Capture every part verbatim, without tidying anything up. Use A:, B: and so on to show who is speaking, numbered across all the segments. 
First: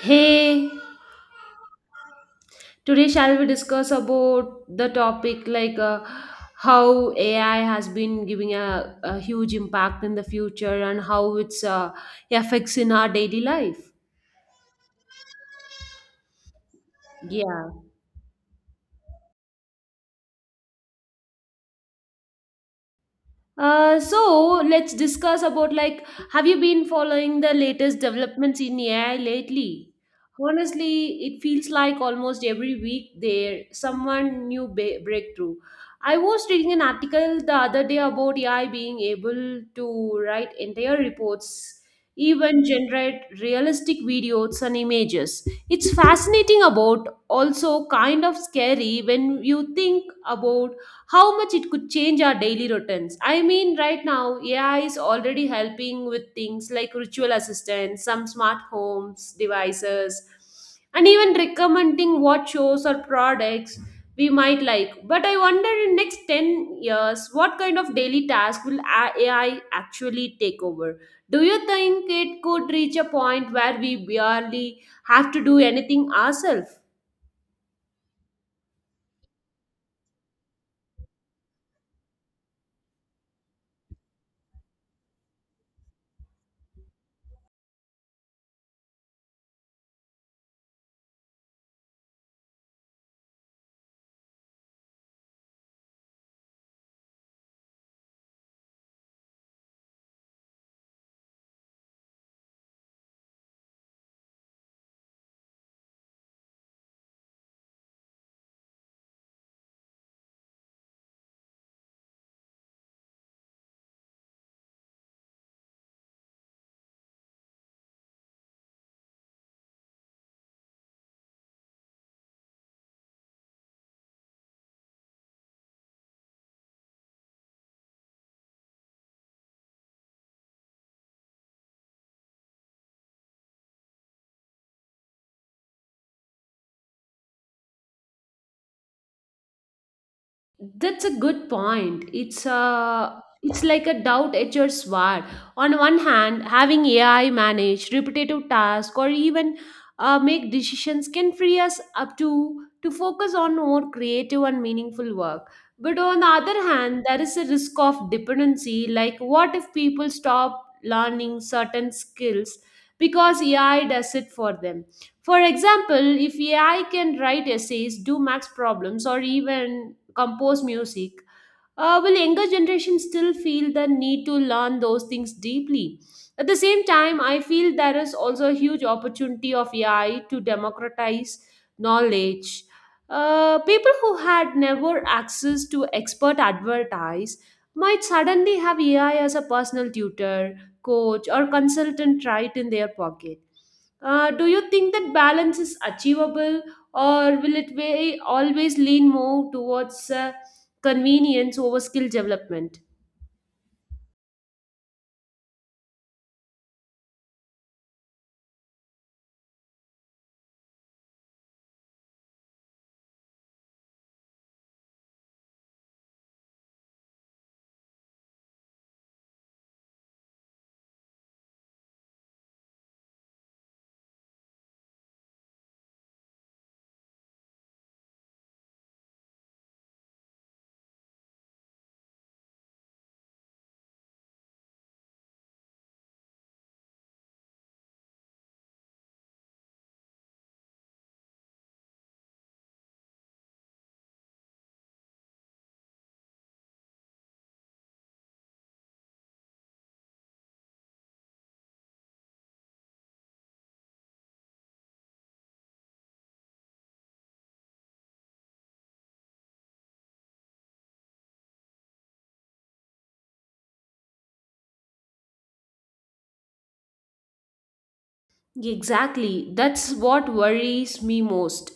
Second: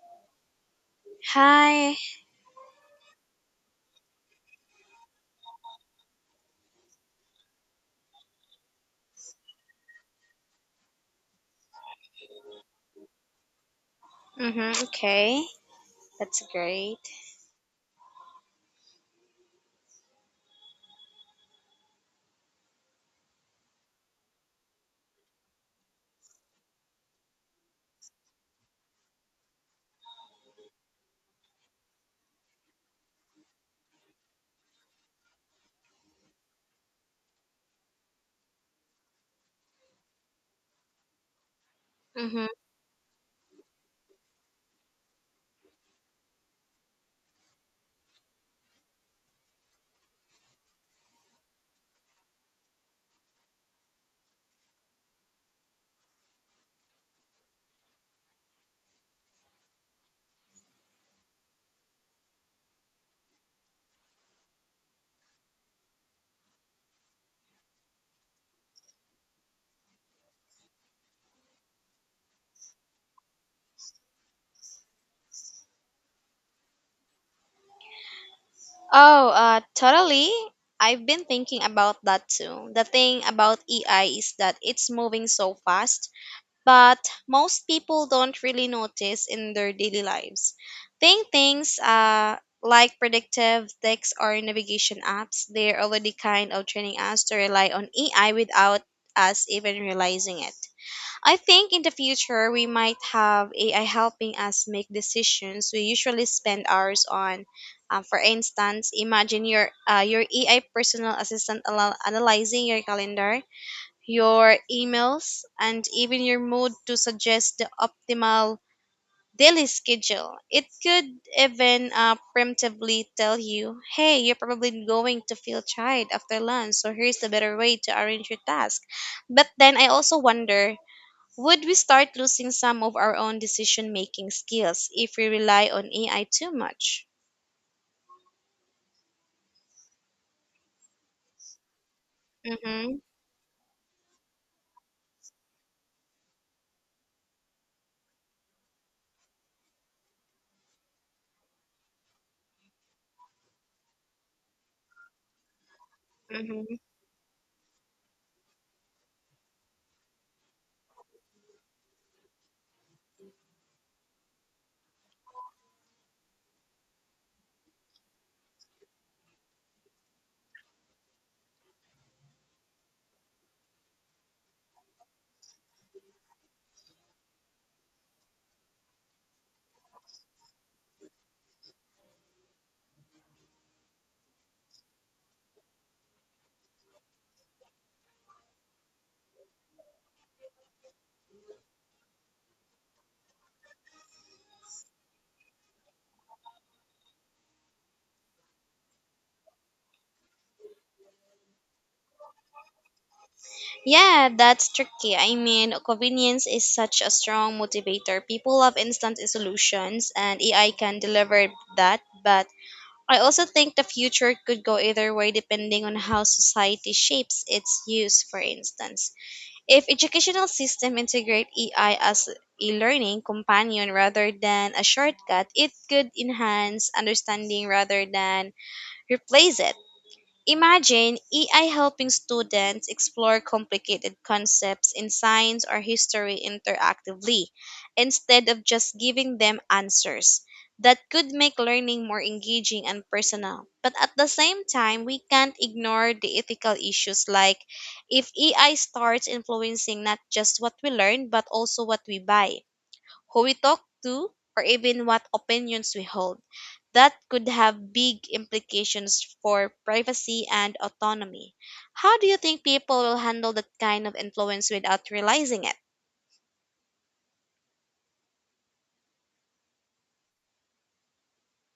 A: Hey,
B: Hi.
A: today shall we discuss about the topic like uh, how A I has been giving a, a huge impact in the future and how it's uh, affects in our daily life.
B: Mm-hmm. Okay. That's great.
A: Yeah. Uh, so let's discuss about like, have you been following the latest developments in A I lately? Honestly, it feels like almost every week there someone new ba- breakthrough. I was reading an article the other day about A I being able to write entire reports,
B: Mm-hmm.
A: even generate realistic videos and images. It's fascinating about also kind of scary when you think about how much it could change our daily routines. I mean, right now, A I is already helping with things like ritual assistance, some smart homes devices, and even recommending what shows or products we might like. But I wonder in next ten years, what kind of daily task will A- AI actually take over? Do you think it could reach a point where we barely have to do anything ourselves?
B: Oh, uh, totally. I've been thinking about that too. The thing about A I is that it's moving so fast, but most people don't really notice in their daily lives. Think things uh, like predictive text or navigation apps, they're already kind of training us to rely on A I without us even realizing it. I think in the future we might have A I helping us make decisions we usually spend hours on. Um, for instance, imagine your uh, your A I personal assistant al- analyzing your calendar, your emails, and even your mood to suggest the optimal daily schedule. It could even uh, preemptively tell you, "Hey, you're probably going to feel tired after lunch, so here's a better way to arrange your task." But then I also wonder, would we start losing some of our own decision making skills if we rely on A I too much?
A: That's a good point. It's
B: Mm-hmm,
A: a it's like a doubt-edged sword. On one hand, having A I manage repetitive tasks or even uh, make decisions can free us up to to focus on more creative and meaningful work. But on the other
B: mm-hmm.
A: hand, there is a risk of dependency. Like, what if people stop learning certain skills because A I does it for them? For example, if A I can write essays, do max problems, or even compose music. Uh, will younger generation still feel the need to learn those things deeply? At the same time, I feel there is also a huge opportunity of A I to democratize knowledge. Uh, people who had never access to expert advertise might suddenly have A I as a personal tutor, coach, or consultant right in their pocket. Uh, do you think that balance is achievable, or will it be always lean more towards uh, convenience over skill development?
B: Yeah, that's tricky. I mean, convenience is such a strong motivator. People love instant solutions, and A I can deliver that. But I also think the future could go either way depending on how society shapes its use, for instance. If educational system integrate A I as a learning companion rather than a shortcut, it could enhance understanding rather than replace it. Imagine A I helping students explore complicated concepts in science or history interactively instead of just giving them answers. That could make learning more engaging and personal. But at the same time, we can't ignore the ethical issues, like if A I starts influencing not just what we learn, but also what we buy, who we talk to, or even what opinions we hold. That could have big implications for privacy and autonomy. How do you think people will handle that kind of influence without realizing it?
A: Exactly. That's what worries me most.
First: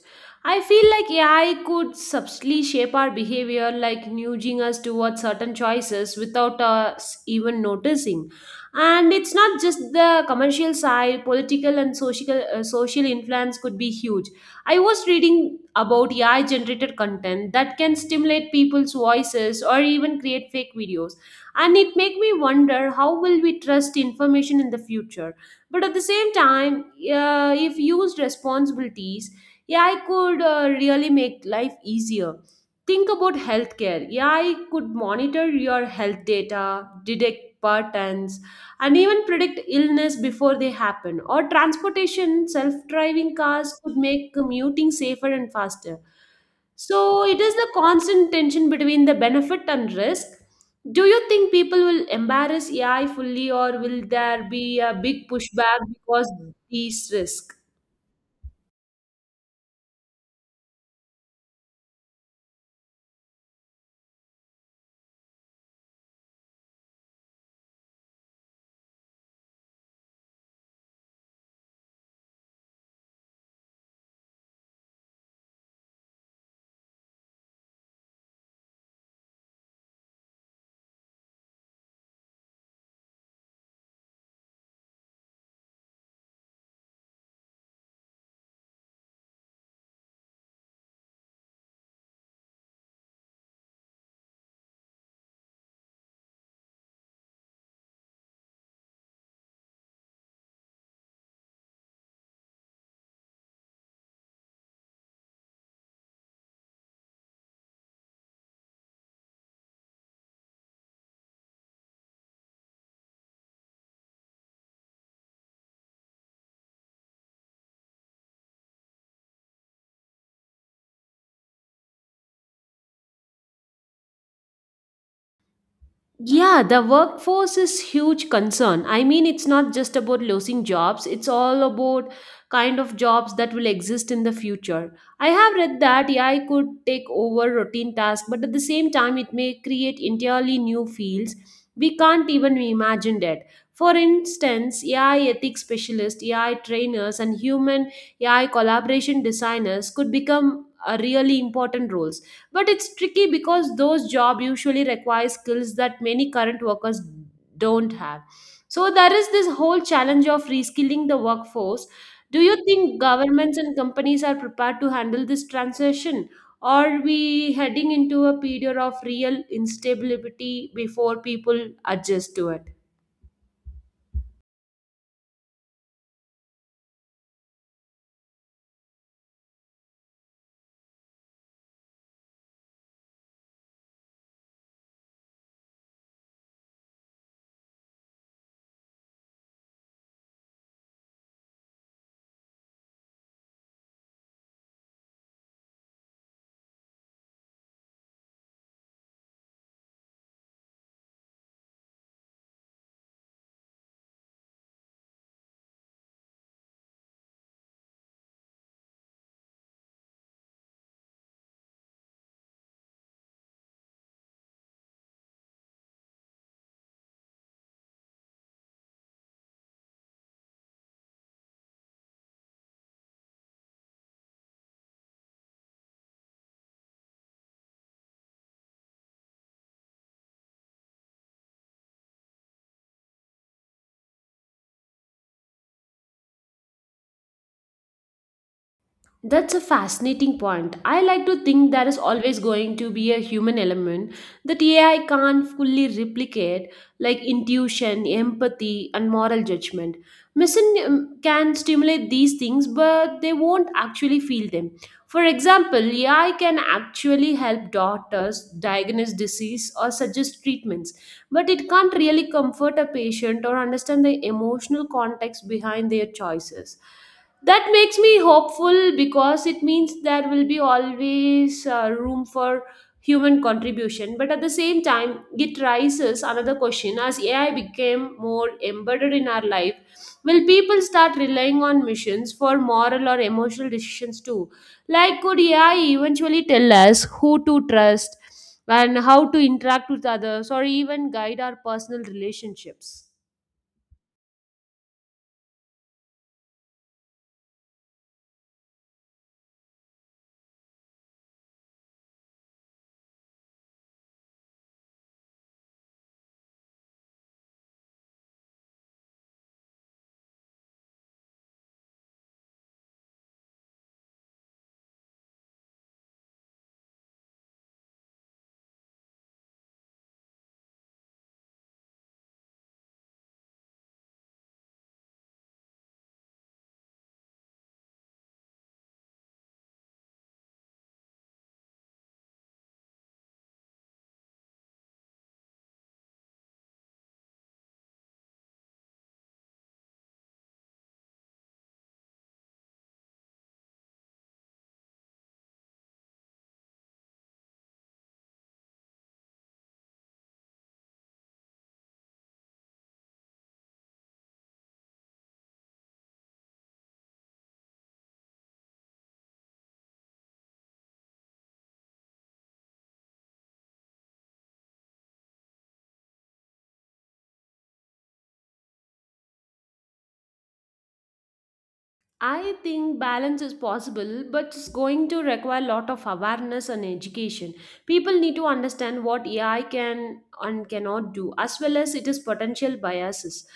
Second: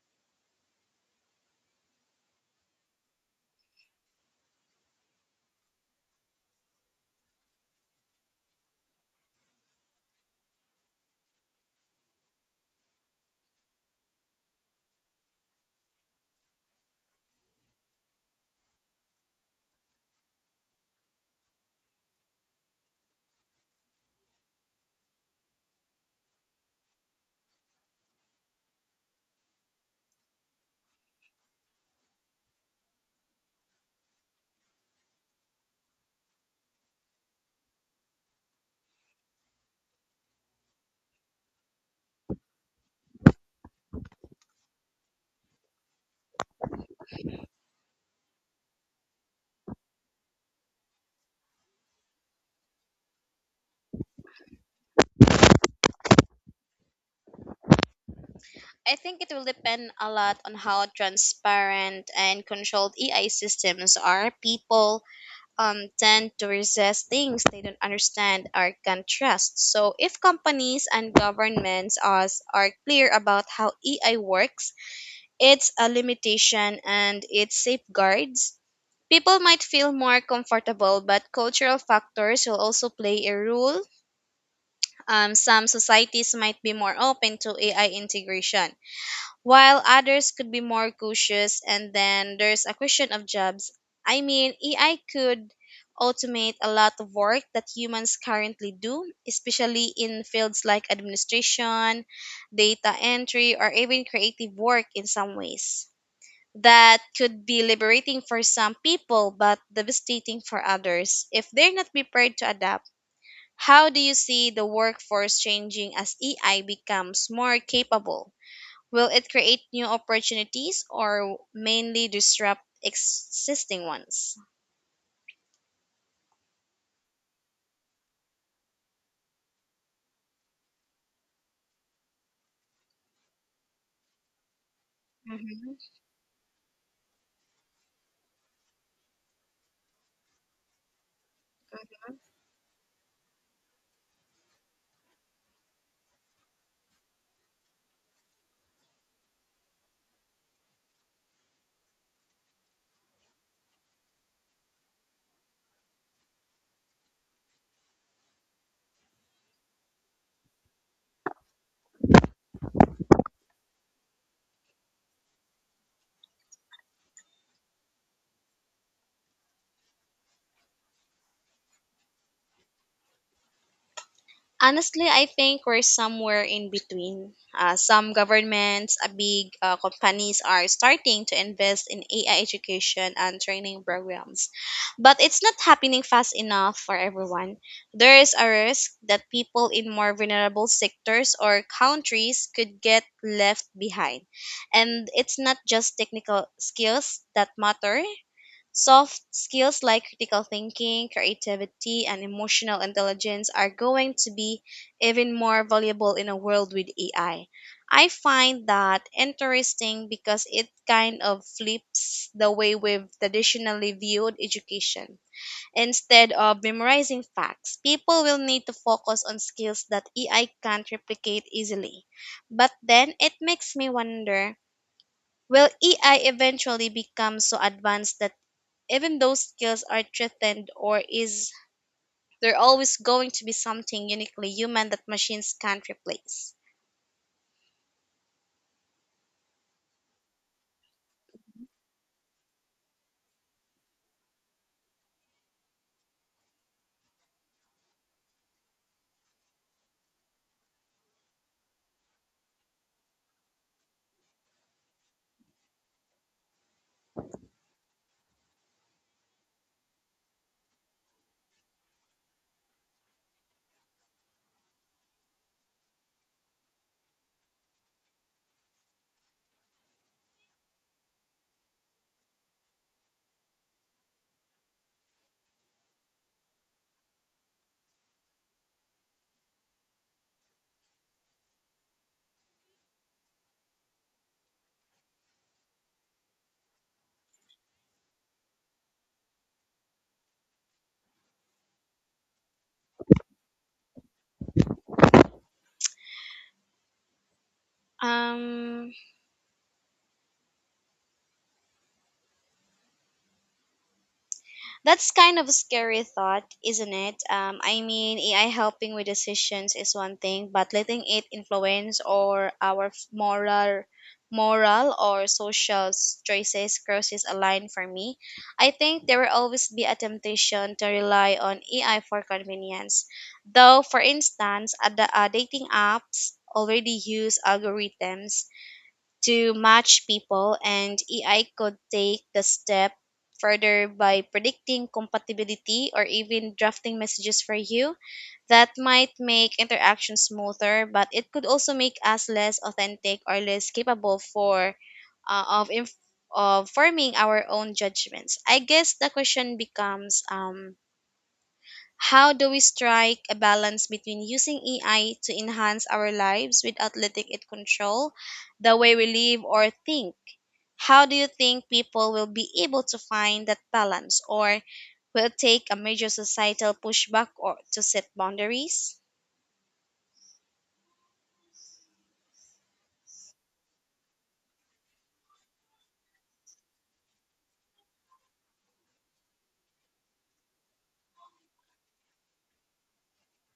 A: I feel like A I could subtly shape our behavior, like nudging us towards certain choices without us even noticing. And it's not just the commercial side, political and social, uh, social influence could be huge. I was reading about A I generated content that can stimulate people's voices or even create fake videos. And it made me wonder how will we trust information in the future? But at the same time, uh, if used responsibilities, yeah, I could uh, really make life easier. Think about healthcare. Yeah, I could monitor your health data, detect patterns, and even predict illness before they happen. Or transportation, self-driving cars could make commuting safer and faster. So it is the constant tension between the benefit and risk. Do you think people will embrace A I fully, or will there be a big pushback because these risks?
B: I think it will depend a lot on how transparent and controlled A I systems are. People um, tend to resist things they don't understand or can trust. So, if companies and governments are, are clear about how A I works, it's a limitation and it safeguards. People might feel more comfortable, but cultural factors will also play a role. Um, some societies might be more open to A I integration, while others could be more cautious. And then there's a question of jobs. I mean, A I could automate a lot of work that humans currently do, especially in fields like administration, data entry, or even creative work in some ways that could be liberating for some people but devastating for others if they're not prepared to adapt. How do you see the workforce changing as A I becomes more capable? Will it create new opportunities or mainly disrupt existing ones?
A: Yeah, the workforce is huge concern. I mean, it's not just about losing jobs, it's all about kind of jobs that will exist in the future. I have
B: Mhm.
A: read that A I could take over routine tasks, but at the same time it may create entirely new fields we can't even imagine it. For instance, A I ethics specialists, A I trainers and human A I collaboration designers could become a really important roles, but it's tricky because those jobs usually require skills that many current workers don't have. So there is this whole challenge of reskilling the workforce. Do you think governments and companies are prepared to handle this transition? Are we heading into a period of real instability before people adjust to it?
B: Honestly, I think we're somewhere in between. Uh, some governments, uh, big uh, companies are starting to invest in A I education and training programs, but it's not happening fast enough for everyone. There is a risk that people in more vulnerable sectors or countries could get left behind. And it's not just technical skills that matter. Soft skills like critical thinking, creativity, and emotional intelligence are going to be even more valuable in a world with A I. I I find that interesting because it kind of flips the way we've traditionally viewed education. Instead of memorizing facts, people will need to focus on skills that A I can't replicate easily. But then it makes me wonder, will A I eventually become so advanced that even those skills are threatened, or is there always going to be something uniquely human that machines can't replace?
A: That's a fascinating point. I like to think there is always going to be a human element that A I can't fully replicate, like intuition, empathy, and moral judgment. Machine um, can stimulate these things, but they won't actually feel them. For example, A I can actually help doctors diagnose disease or suggest treatments, but it can't really comfort a patient or understand the emotional context behind their choices. That makes me hopeful because it means there will be always uh, room for human contribution. But at the same time, it raises another question as A I became more embedded in our life, will people start relying on machines for moral or emotional decisions too? Like, could A I eventually tell us who to trust and how to interact with others or even guide our personal relationships?
B: um That's kind of a scary thought, isn't it? Um, I mean, A I helping with decisions is one thing, but letting it influence or our f- moral, moral or social s- choices crosses a line for me. I think there will always be a temptation to rely on A I for convenience. Though, for instance, ad- uh, dating apps already use algorithms to match people, and A I could take the step further by predicting compatibility or even drafting messages for you. That might make interaction smoother, but it could also make us less authentic or less capable for uh, of inf- of forming our own judgments. I guess the question becomes, um how do we strike a balance between using A I to enhance our lives without letting it control the way we live or think? How do you think people will be able to find that balance, or will it take a major societal pushback or to set boundaries?
A: I think balance is possible, but it's going to require a lot of awareness and education. People need to understand what A I can and cannot do, as well as its potential biases.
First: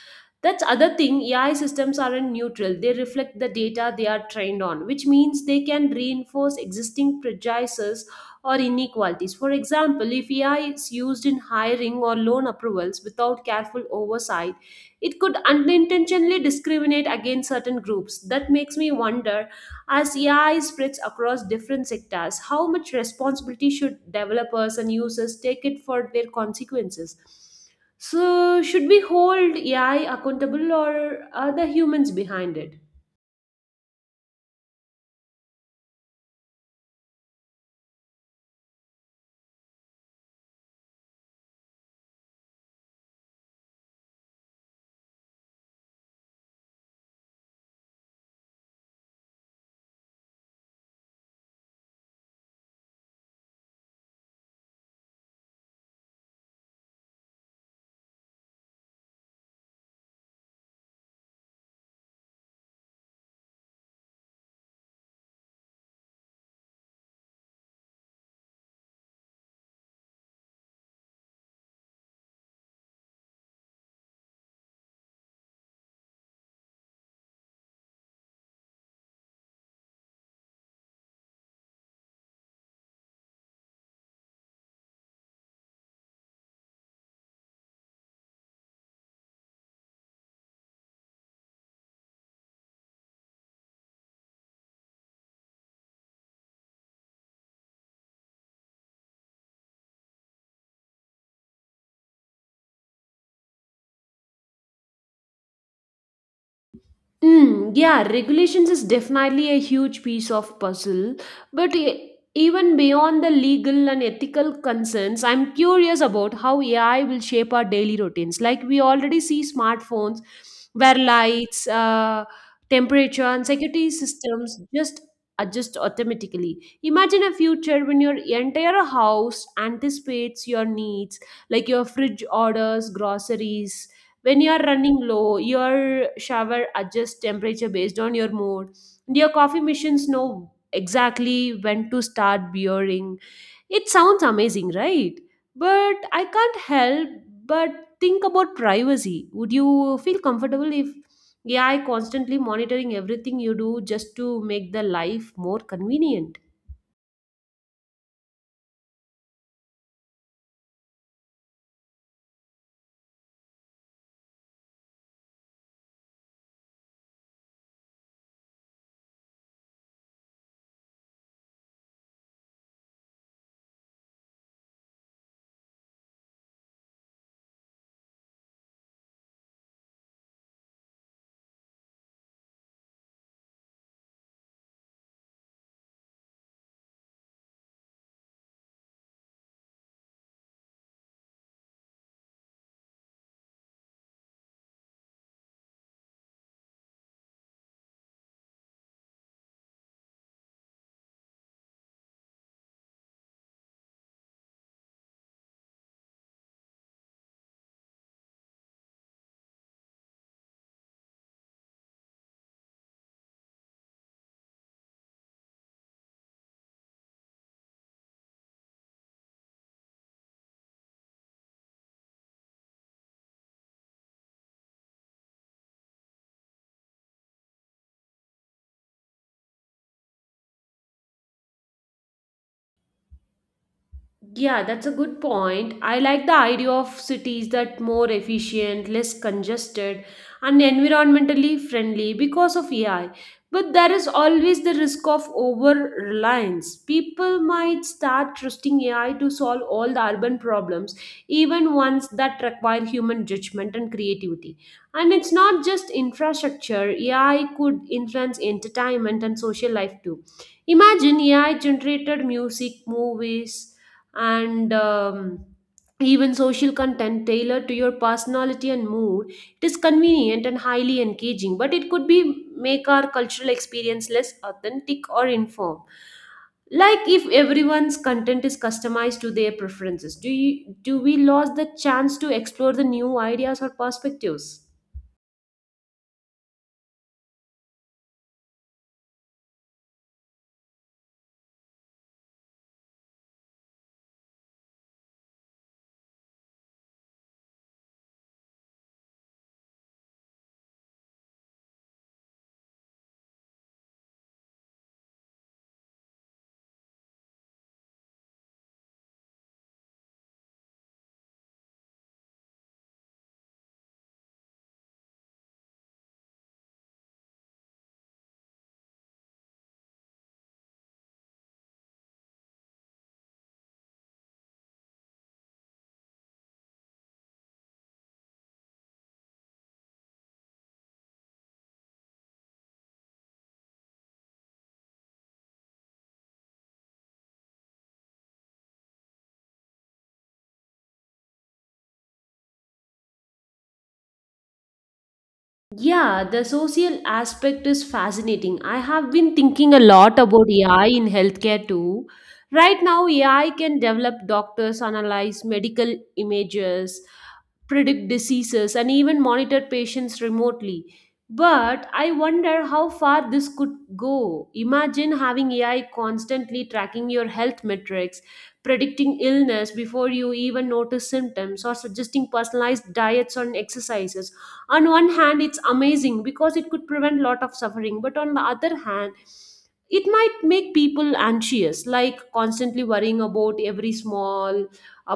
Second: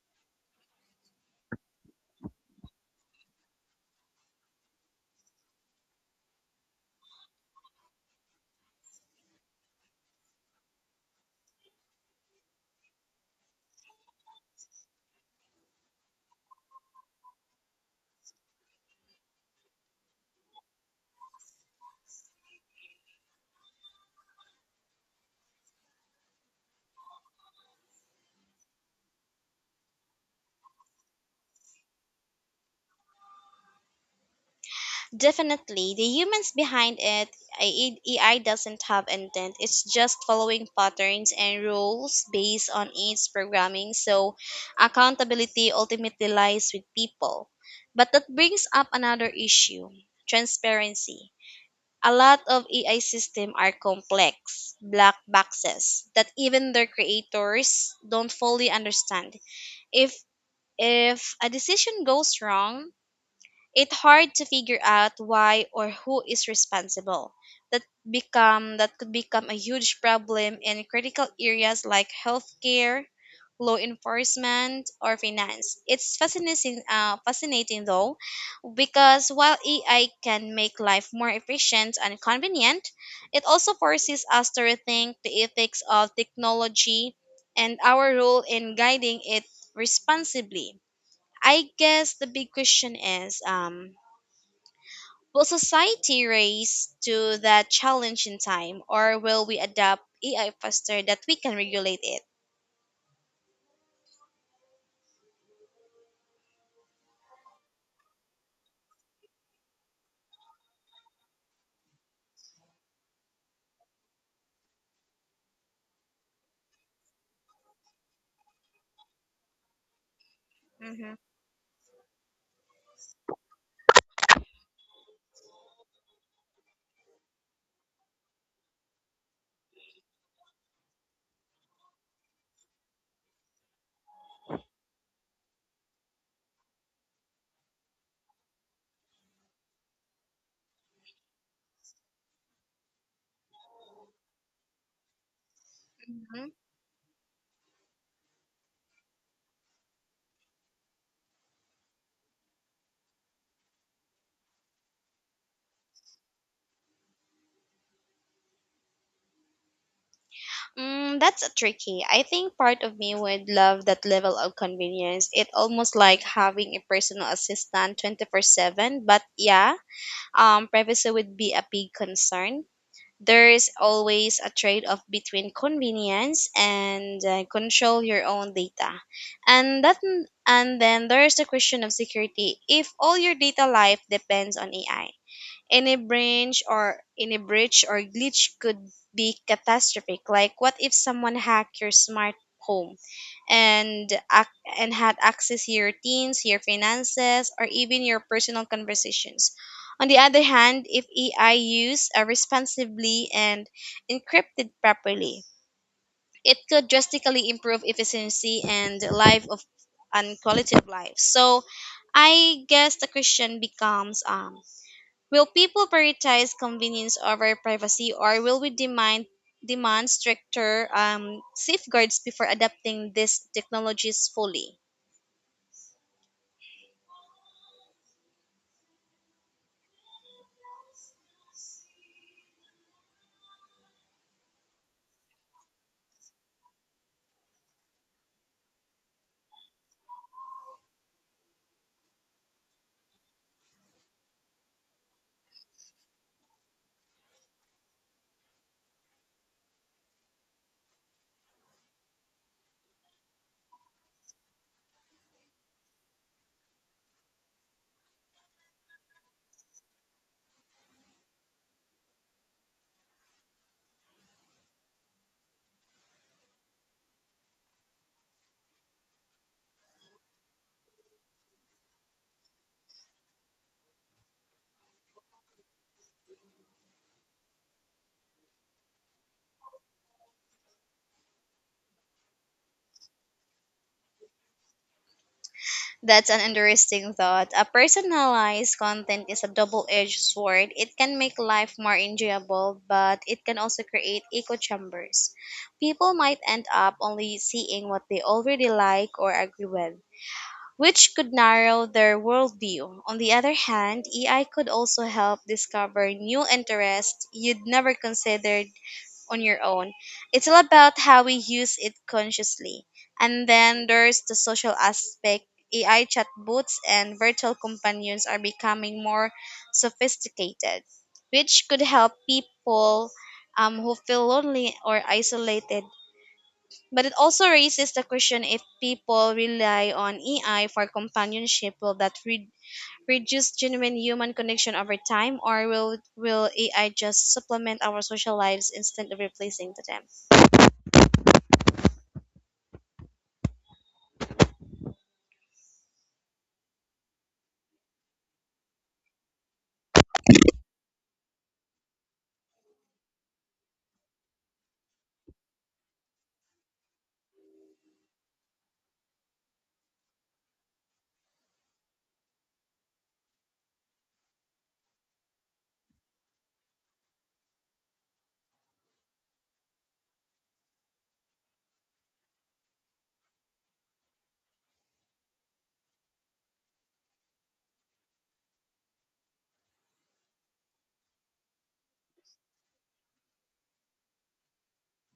A: That's other thing. A I systems aren't neutral; they reflect the data they are trained on, which means they can reinforce existing prejudices or inequalities. For example, if A I is used in hiring or loan approvals without careful oversight, it could unintentionally discriminate against certain groups. That makes me wonder, as A I spreads across different sectors, how much responsibility should developers and users take it for their consequences? So, should we hold A I accountable or are the humans behind it?
B: Definitely, the humans behind it. A- AI doesn't have intent. It's just following patterns and rules based on its programming. So, accountability ultimately lies with people. But that brings up another issue: transparency. A lot of A I systems are complex, black boxes that even their creators don't fully understand. If if a decision goes wrong, it's hard to figure out why or who is responsible. That become that could become a huge problem in critical areas like healthcare, law enforcement, or finance. It's fascinating, uh, fascinating though, because while A I can make life more efficient and convenient, it also forces us to rethink the ethics of technology and our role in guiding it responsibly. I guess the big question is, um, will society raise to that challenge in time, or will we adapt A I faster that we can regulate it?
A: Mm, yeah, regulations is definitely a huge piece of puzzle, but e- even beyond the legal and ethical concerns, I'm curious about how A I will shape our daily routines. Like we already see smartphones where
B: hmm
A: lights, uh, temperature, and security systems just adjust automatically. Imagine a future when your entire house anticipates your needs, like your fridge orders, groceries when you are running low, your shower adjusts temperature based on your mood. And your coffee machines know exactly when to start brewing. It sounds amazing, right? But I
B: hmm
A: can't help but think about privacy. Would you feel comfortable if A I constantly monitoring everything you do just to make the life more convenient?
B: Mm, that's a tricky. I think part of me would love that level of convenience. It almost like having a personal assistant twenty-four seven, but yeah, um privacy would be a big concern. There's always a trade off between convenience and uh, control your own data. And that and then there's the question of security. If all your data life depends on A I, any branch or any breach or glitch could be catastrophic. Like what if someone hacked your smart home and ac- and had access to your teams, your finances, or even your personal conversations. On the other hand, if A I used uh, responsibly and encrypted properly, it could drastically improve efficiency and life of and quality of life. So I guess the question becomes, um will people prioritize convenience over privacy, or will we demand demand stricter um, safeguards before adapting these technologies fully?
A: Yeah, that's a good point. I like the idea of cities that more efficient, less congested, and environmentally friendly because of A I. But there is always the risk of over reliance. People might start trusting A I to solve all the urban problems, even ones that require human judgment and creativity. And it's not just infrastructure, A I could influence entertainment and social life too. Imagine A I generated music, movies, and um, even social content tailored to your personality and mood. It is convenient and highly engaging, but it could be make our cultural experience less authentic or informed. Like if everyone's content is customized to their preferences, do you do we lose the chance to explore the new ideas or perspectives?
B: That's an interesting thought. A personalized content is a double-edged sword. It can make life more enjoyable, but it can also create echo chambers. People might end up only seeing what they already like or agree with, which could narrow their worldview. On the other hand, A I could also help discover new interests you'd never considered on your own. It's all about how we use it consciously. And then there's the social aspect. A I chatbots and virtual companions are becoming more sophisticated, which could help people um, who feel lonely or isolated, but it also raises the question, if people rely on A I for companionship, will that re- reduce genuine human connection over time, or will, will A I just supplement our social lives instead of replacing them?
A: Yeah, the social aspect is fascinating. I have been thinking a lot about A I in healthcare too. Right now, A I can develop doctors, analyze medical images, predict diseases, and even monitor patients remotely. But I wonder how far this could go. Imagine having A I constantly tracking your health metrics, predicting illness before you even notice symptoms, or suggesting personalized diets and exercises. On one hand it's amazing because it could prevent a lot of suffering, but on the other hand it might make people anxious, like constantly worrying about every small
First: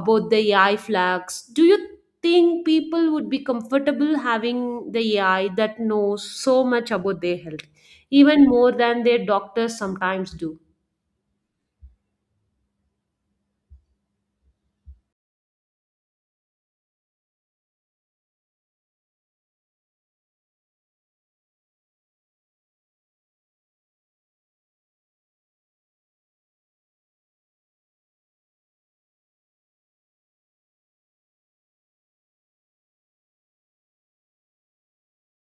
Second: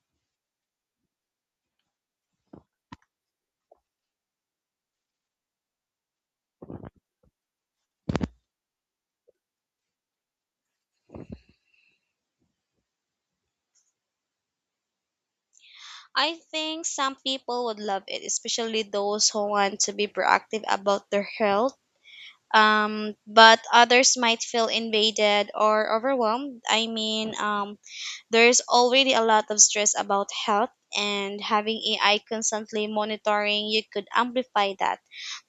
A: about the AI flags. Do you think people would be comfortable having the AI that knows so much about their health, even more than their doctors sometimes do?
B: I think some people would love it, especially those who want to be proactive about their health. Um, but others might feel invaded or overwhelmed. I mean, um, there's already a lot of stress about health, and having A I constantly monitoring you could amplify that.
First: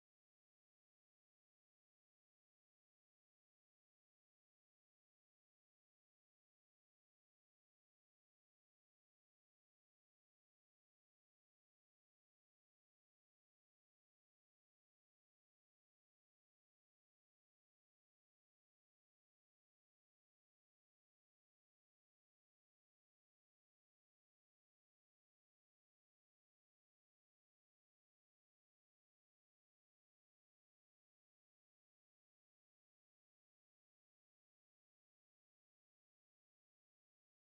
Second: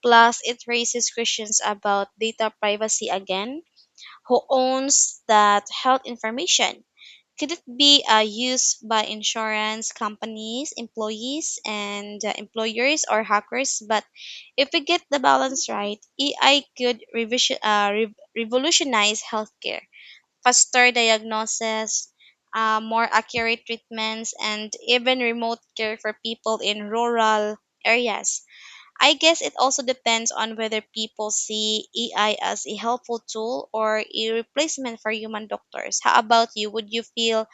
B: Plus, it raises questions about data privacy again. Who owns that health information? Could it be uh, used by insurance companies, employees, and uh, employers or hackers? But if we get the balance right, A I could revision, uh, re- revolutionize healthcare: faster diagnosis, uh, more accurate treatments, and even remote care for people in rural areas. I guess it also depends on whether people see A I as a helpful tool or a replacement for human doctors. How about you? Would you feel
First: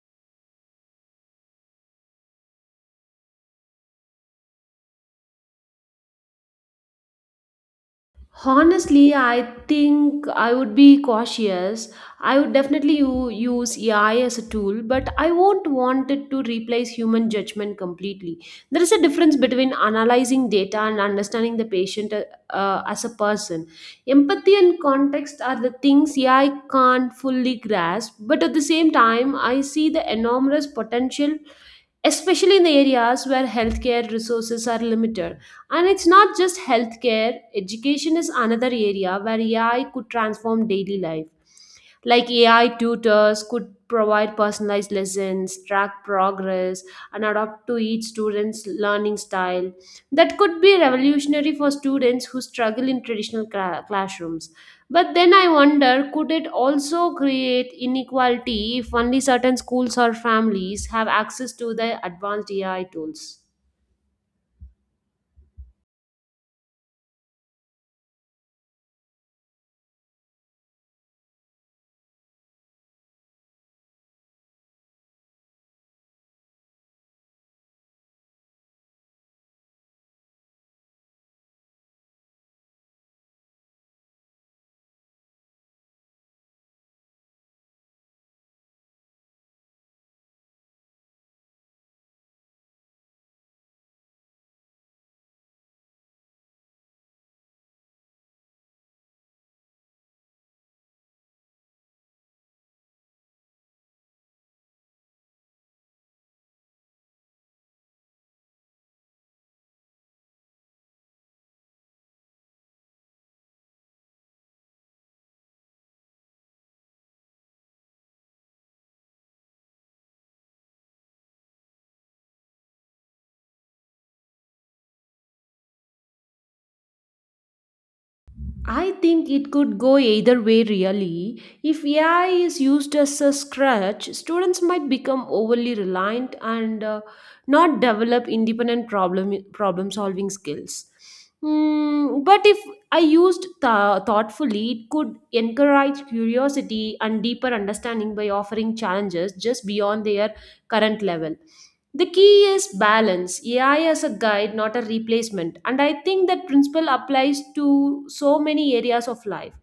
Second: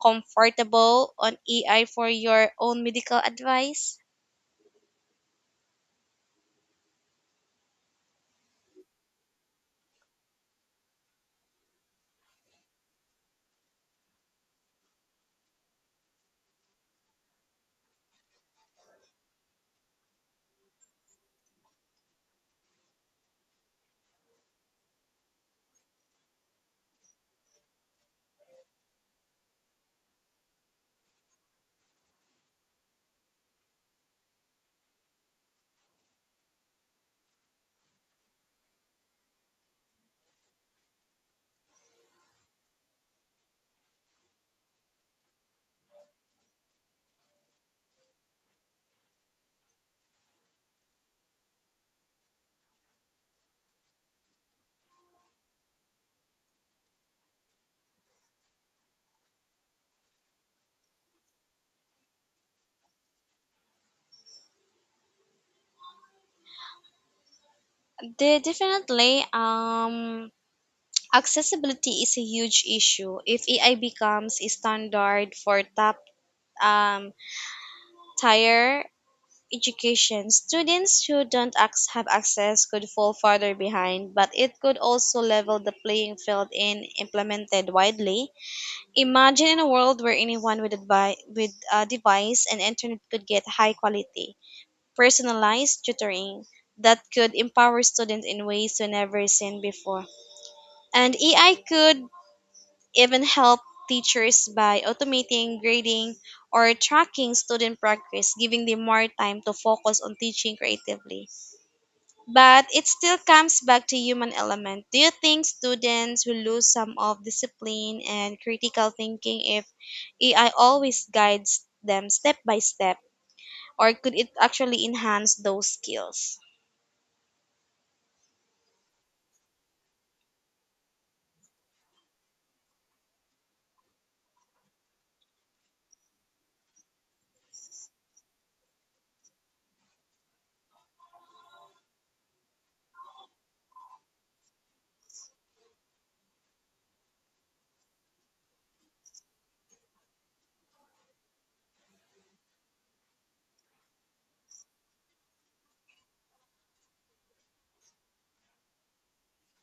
B: comfortable on A I for your own medical advice?
A: Honestly, I think I would be cautious. I would definitely u- use A I as a tool, but I won't want it to replace human judgment completely. There is a difference between analyzing data and understanding the patient uh, uh, as a person. Empathy and context are the things A I can't fully grasp, but at the same time, I see the enormous potential especially in the areas where healthcare resources are limited. And it's not just healthcare, education is another area where A I could transform daily life. Like A I tutors could provide personalized lessons, track progress, and adapt to each student's learning style. That could be revolutionary for students who struggle in traditional cla- classrooms. But then I wonder could it also create inequality if only certain schools or families have access to the advanced A I tools?
B: De- definitely. Um, accessibility is a huge issue. If A I becomes a standard for top um, higher education. Students who don't ac- have access could fall farther behind, but it could also level the playing field in implemented widely. Imagine in a world where anyone with, advi- with a device and internet could get high quality, personalized tutoring that could empower students in ways we never seen before. And A I could even help teachers by automating grading or tracking student progress, giving them more time to focus on teaching creatively. But it still comes back to human element. Do you think students will lose some of discipline and critical thinking if A I always guides them step by step, or could it actually enhance those skills?
A: I think it could go either way, really. If A I is used as a crutch, students might become overly reliant and uh, not develop independent problem problem solving skills. Hmm, but if I used th- thoughtfully, it could encourage curiosity and deeper understanding by offering challenges just beyond their current level. The key is balance. A I as a guide, not a replacement. And I think that principle applies to so many areas of life.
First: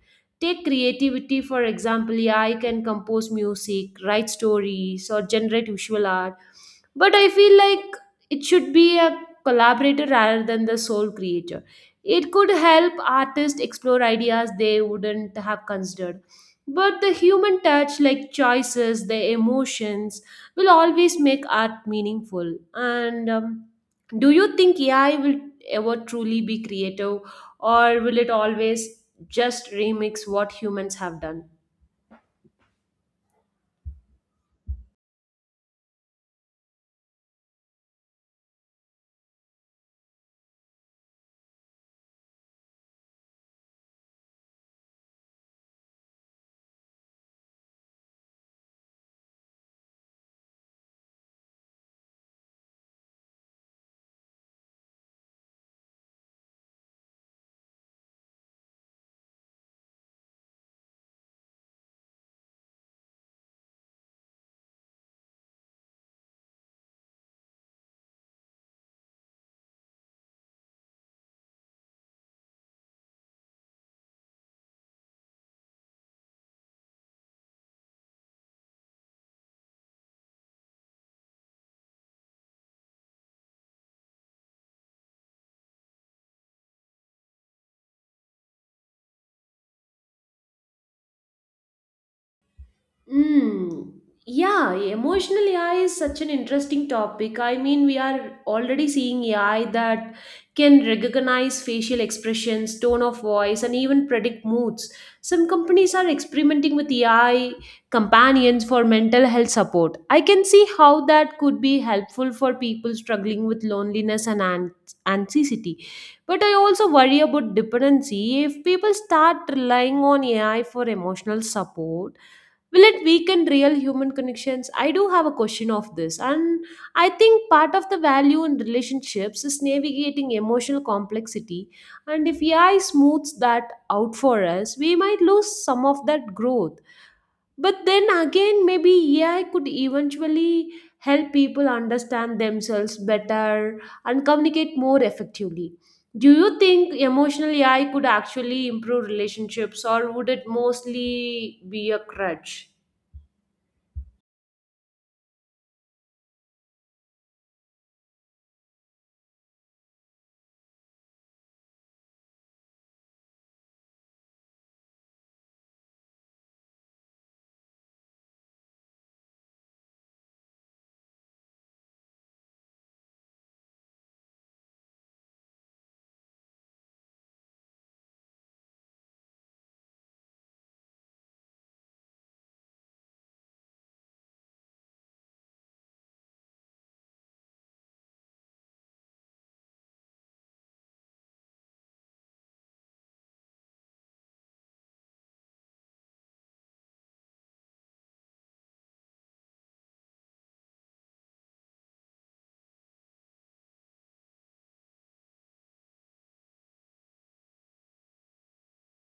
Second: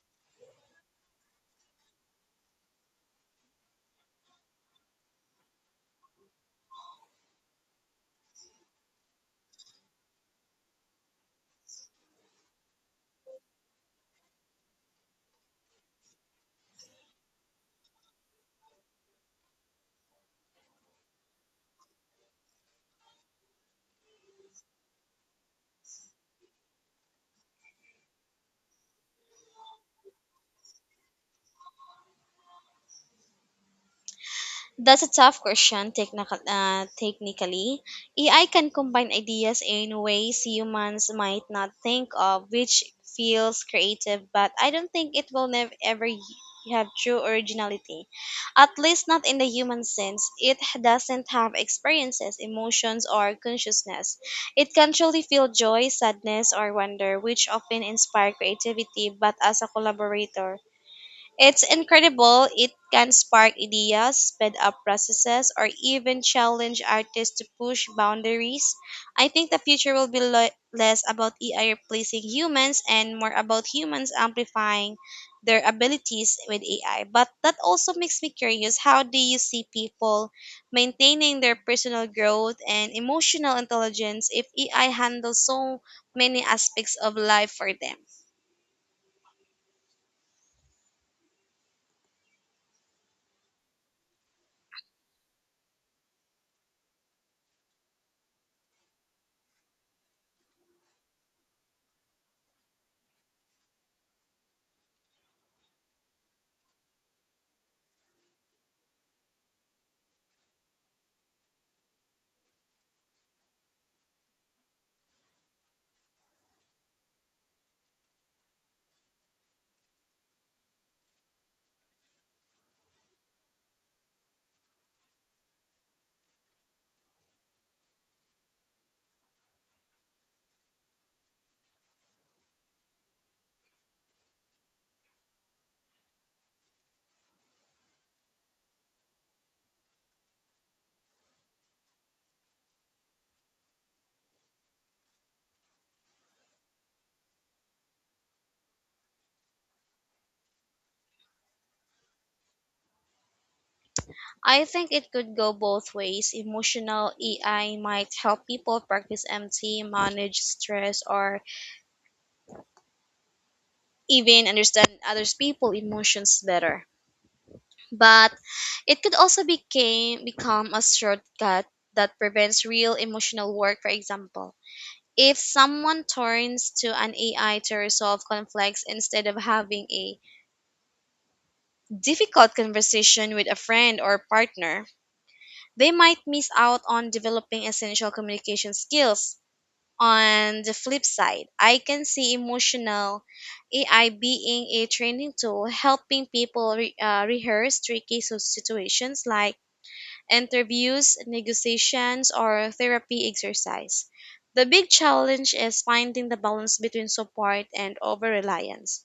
A: Take creativity, for example, A I can compose music, write stories, or generate visual art. But I feel like it should be a collaborator rather than the sole creator. It could help artists explore ideas they wouldn't have considered. But the human touch, like choices, the emotions, will always make art meaningful. And um, do you think A I will ever truly be creative, or will it always just remix what humans have done?
B: That's a tough question, technical, uh, technically. A I can combine ideas in ways humans might not think of, which feels creative, but I don't think it will never ever y- have true originality. At least not in the human sense. It h- doesn't have experiences, emotions, or consciousness. It can truly feel joy, sadness, or wonder, which often inspire creativity, but as a collaborator it's incredible. It can spark ideas, speed up processes, or even challenge artists to push boundaries. I think the future will be le- less about A I replacing humans and more about humans amplifying their abilities with A I. But that also makes me curious, how do you see people maintaining their personal growth and emotional intelligence if A I handles so many aspects of life for them?
A: Mm, yeah, emotional A I is such an interesting topic. I mean, we are already seeing A I that can recognize facial expressions, tone of voice, and even predict moods. Some companies are experimenting with A I companions for mental health support. I can see how that could be helpful for people struggling with loneliness and an- anxiety. But I also worry about dependency. If people start relying on A I for emotional support, will it weaken real human connections? I do have a question of this, and I think part of the value in relationships is navigating emotional complexity, and if AI smooths that out for us, we might lose some of that growth. But then again, maybe AI could eventually help people understand themselves better and communicate more effectively. Do you think emotional AI could actually improve relationships, or would it mostly be a crutch?
B: I think it could go both ways. Emotional A I might help people practice M T, manage stress, or even understand other people's emotions better. But it could also became, become a shortcut that prevents real emotional work, for example. If someone turns to an A I to resolve conflicts instead of having a difficult conversation with a friend or partner, they might miss out on developing essential communication skills. On the flip side, I can see emotional A I being a training tool, helping people re- uh, rehearse tricky so- situations like interviews, negotiations, or therapy exercise. The big challenge is finding the balance between support and over reliance.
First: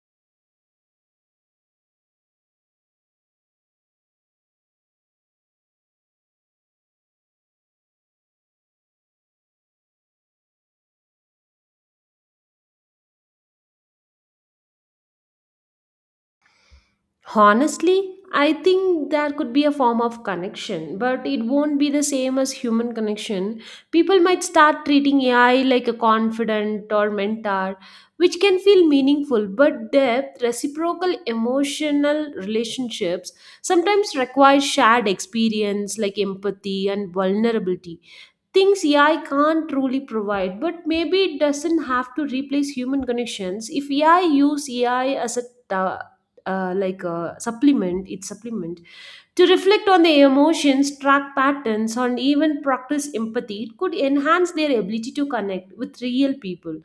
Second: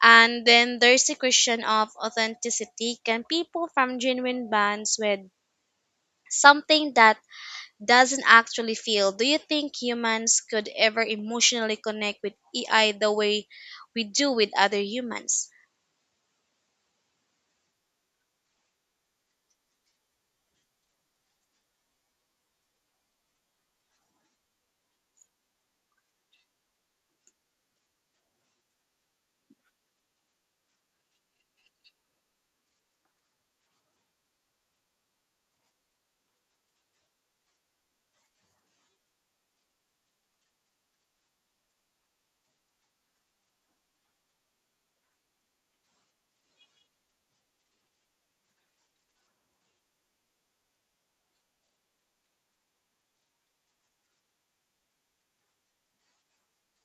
B: And then there's the question of authenticity. Can people form genuine bonds with something that doesn't actually feel? Do you think humans could ever emotionally connect with A I the way we do with other humans?
A: Honestly, I think there could be a form of connection, but it won't be the same as human connection. People might start treating A I like a confidant or mentor, which can feel meaningful, but depth, reciprocal emotional relationships sometimes require shared experience like empathy and vulnerability, things A I can't truly provide. But maybe it doesn't have to replace human connections. If A I use A I as a uh, uh, like a supplement, it's supplement to reflect on their emotions, track patterns, and even practice empathy could enhance their ability to connect with real people.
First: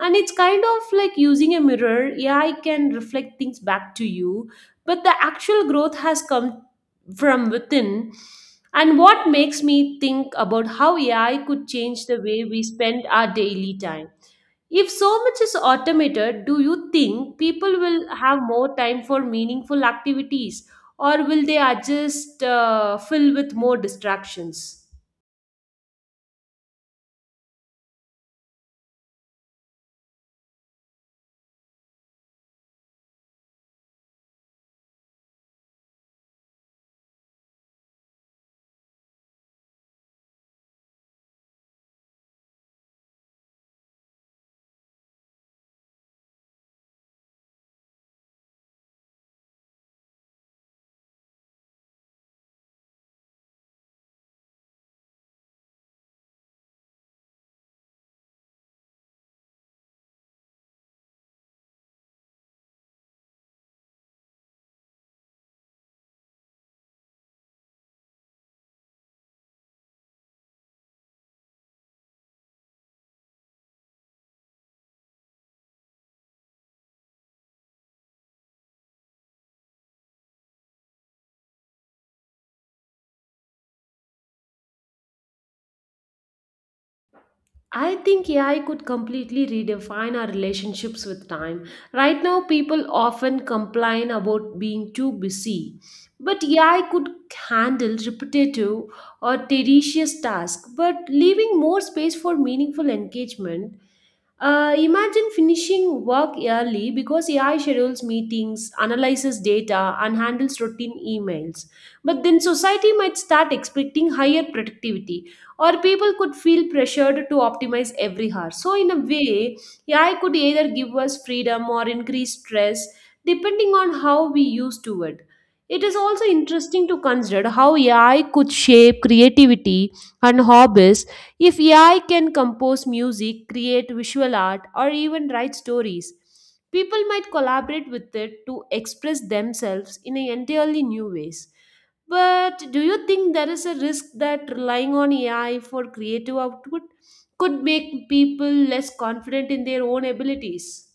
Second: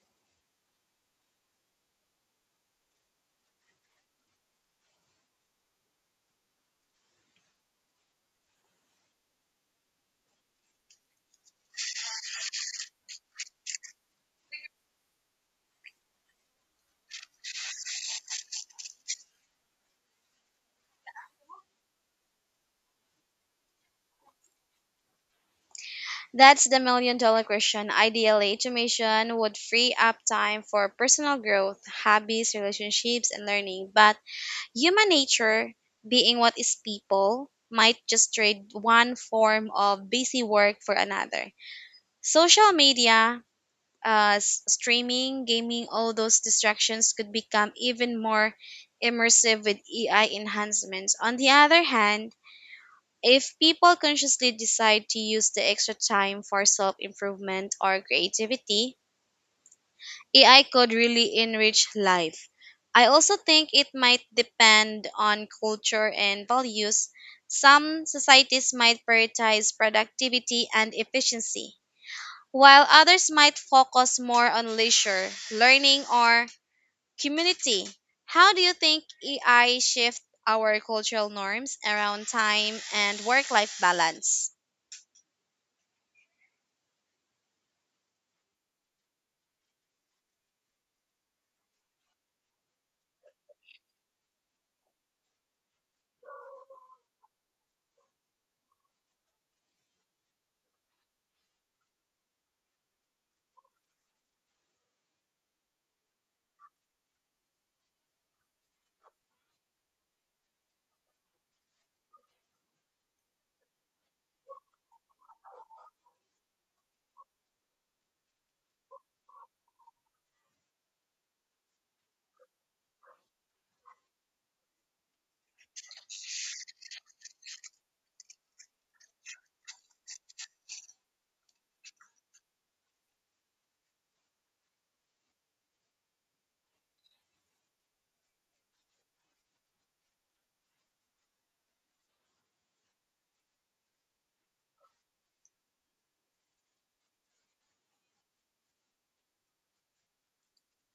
A: And it's kind of like using a mirror. A I can reflect things back to you, but the actual growth has come from within. And what makes me think about how A I could change the way we spend our daily time. If so much is automated, do you think people will have more time for meaningful activities, or will they are just uh, filled with more distractions?
B: That's the million dollar question. Ideally, automation would free up time for personal growth, hobbies, relationships, and learning. But human nature, being what is people, might just trade one form of busy work for another. Social media, uh, s- streaming, gaming, all those distractions could become even more immersive with A I enhancements. On the other hand, if people consciously decide to use the extra time for self improvement or creativity, A I could really enrich life. I also think it might depend on culture and values. Some societies might prioritize productivity and efficiency, while others might focus more on leisure, learning, or community. How do you think A I shift our cultural norms around time and work life balance?
A: I think A I could completely redefine our relationships with time. Right now, people often complain about being too busy, but A I could handle repetitive or tedious tasks, but leaving more space for meaningful engagement. Uh, imagine finishing work early because A I schedules meetings, analyzes data, and handles routine emails. But then society might start expecting higher productivity, or people could feel pressured to optimize every hour. So, in a way, A I could either give us freedom or increase stress depending on how we use to it. It is also interesting to consider how A I could shape creativity and hobbies. If A I can compose music, create visual art, or even write stories, people might collaborate with it to express themselves in an entirely new ways. But do you think there is a risk that relying on A I for creative output could make people less confident in their own abilities?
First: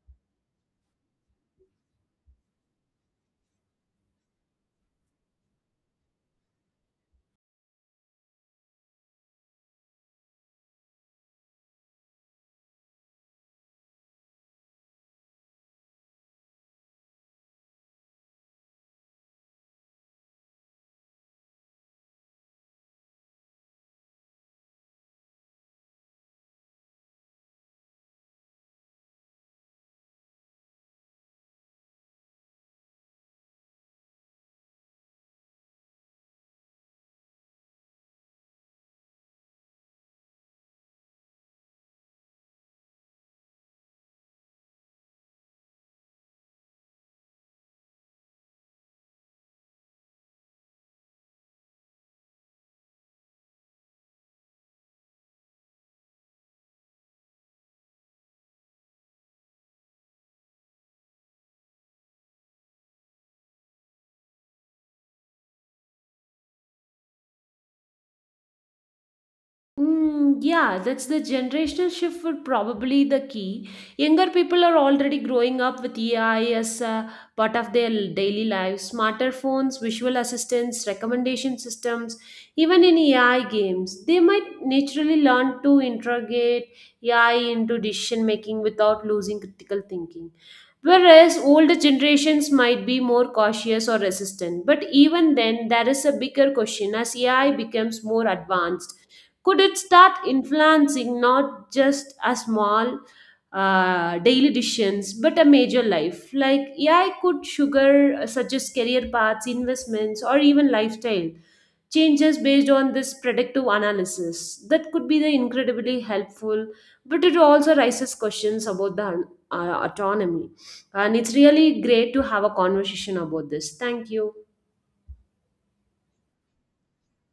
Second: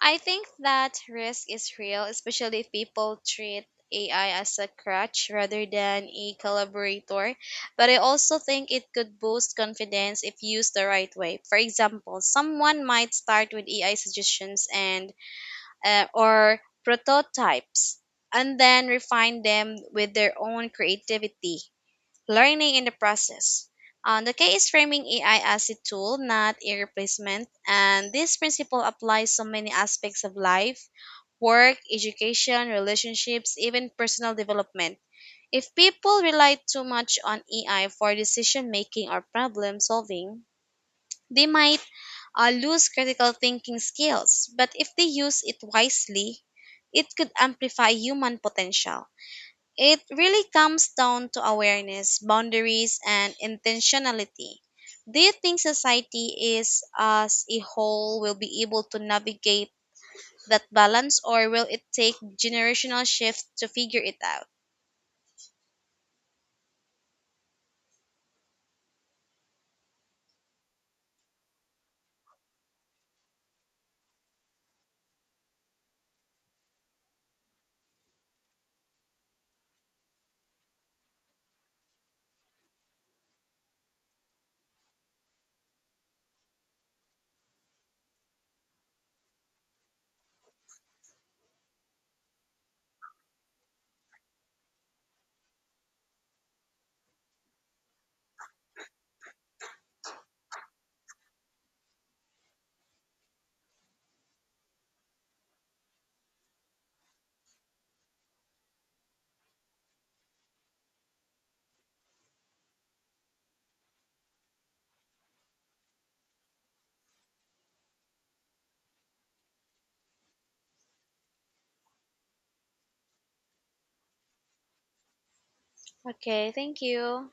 B: I think that risk is real, especially if people treat A I as a crutch rather than a collaborator. But I also think it could boost confidence if used the right way. For example, someone might start with A I suggestions and uh, or prototypes and then refine them with their own creativity, learning in the process. Um, the key is framing A I as a tool, not a replacement, and this principle applies so many aspects of life: work, education, relationships, even personal development. If people rely too much on A I for decision making or problem solving, they might uh, lose critical thinking skills, but if they use it wisely, it could amplify human potential. It really comes down to awareness, boundaries, and intentionality. Do you think society is as a whole will be able to navigate that balance, or will it take generational shift to figure it out?
A: Mm, yeah, that's the generational shift would probably the key. Younger people are already growing up with A I as a part of their daily lives. Smarter phones, visual assistants, recommendation systems, even in A I games, they might naturally learn to integrate A I into decision making without losing critical thinking. Whereas older generations might be more cautious or resistant. But even then, there is a bigger question. As A I becomes more advanced, could it start influencing not just a small uh, daily decisions but a major life, like AI could sugar uh, suggest career paths, investments, or even lifestyle changes based on this predictive analysis? That could be the incredibly helpful, but it also raises questions about the uh, autonomy. And it's really great to have a conversation about this. Thank you.
B: Okay, thank you.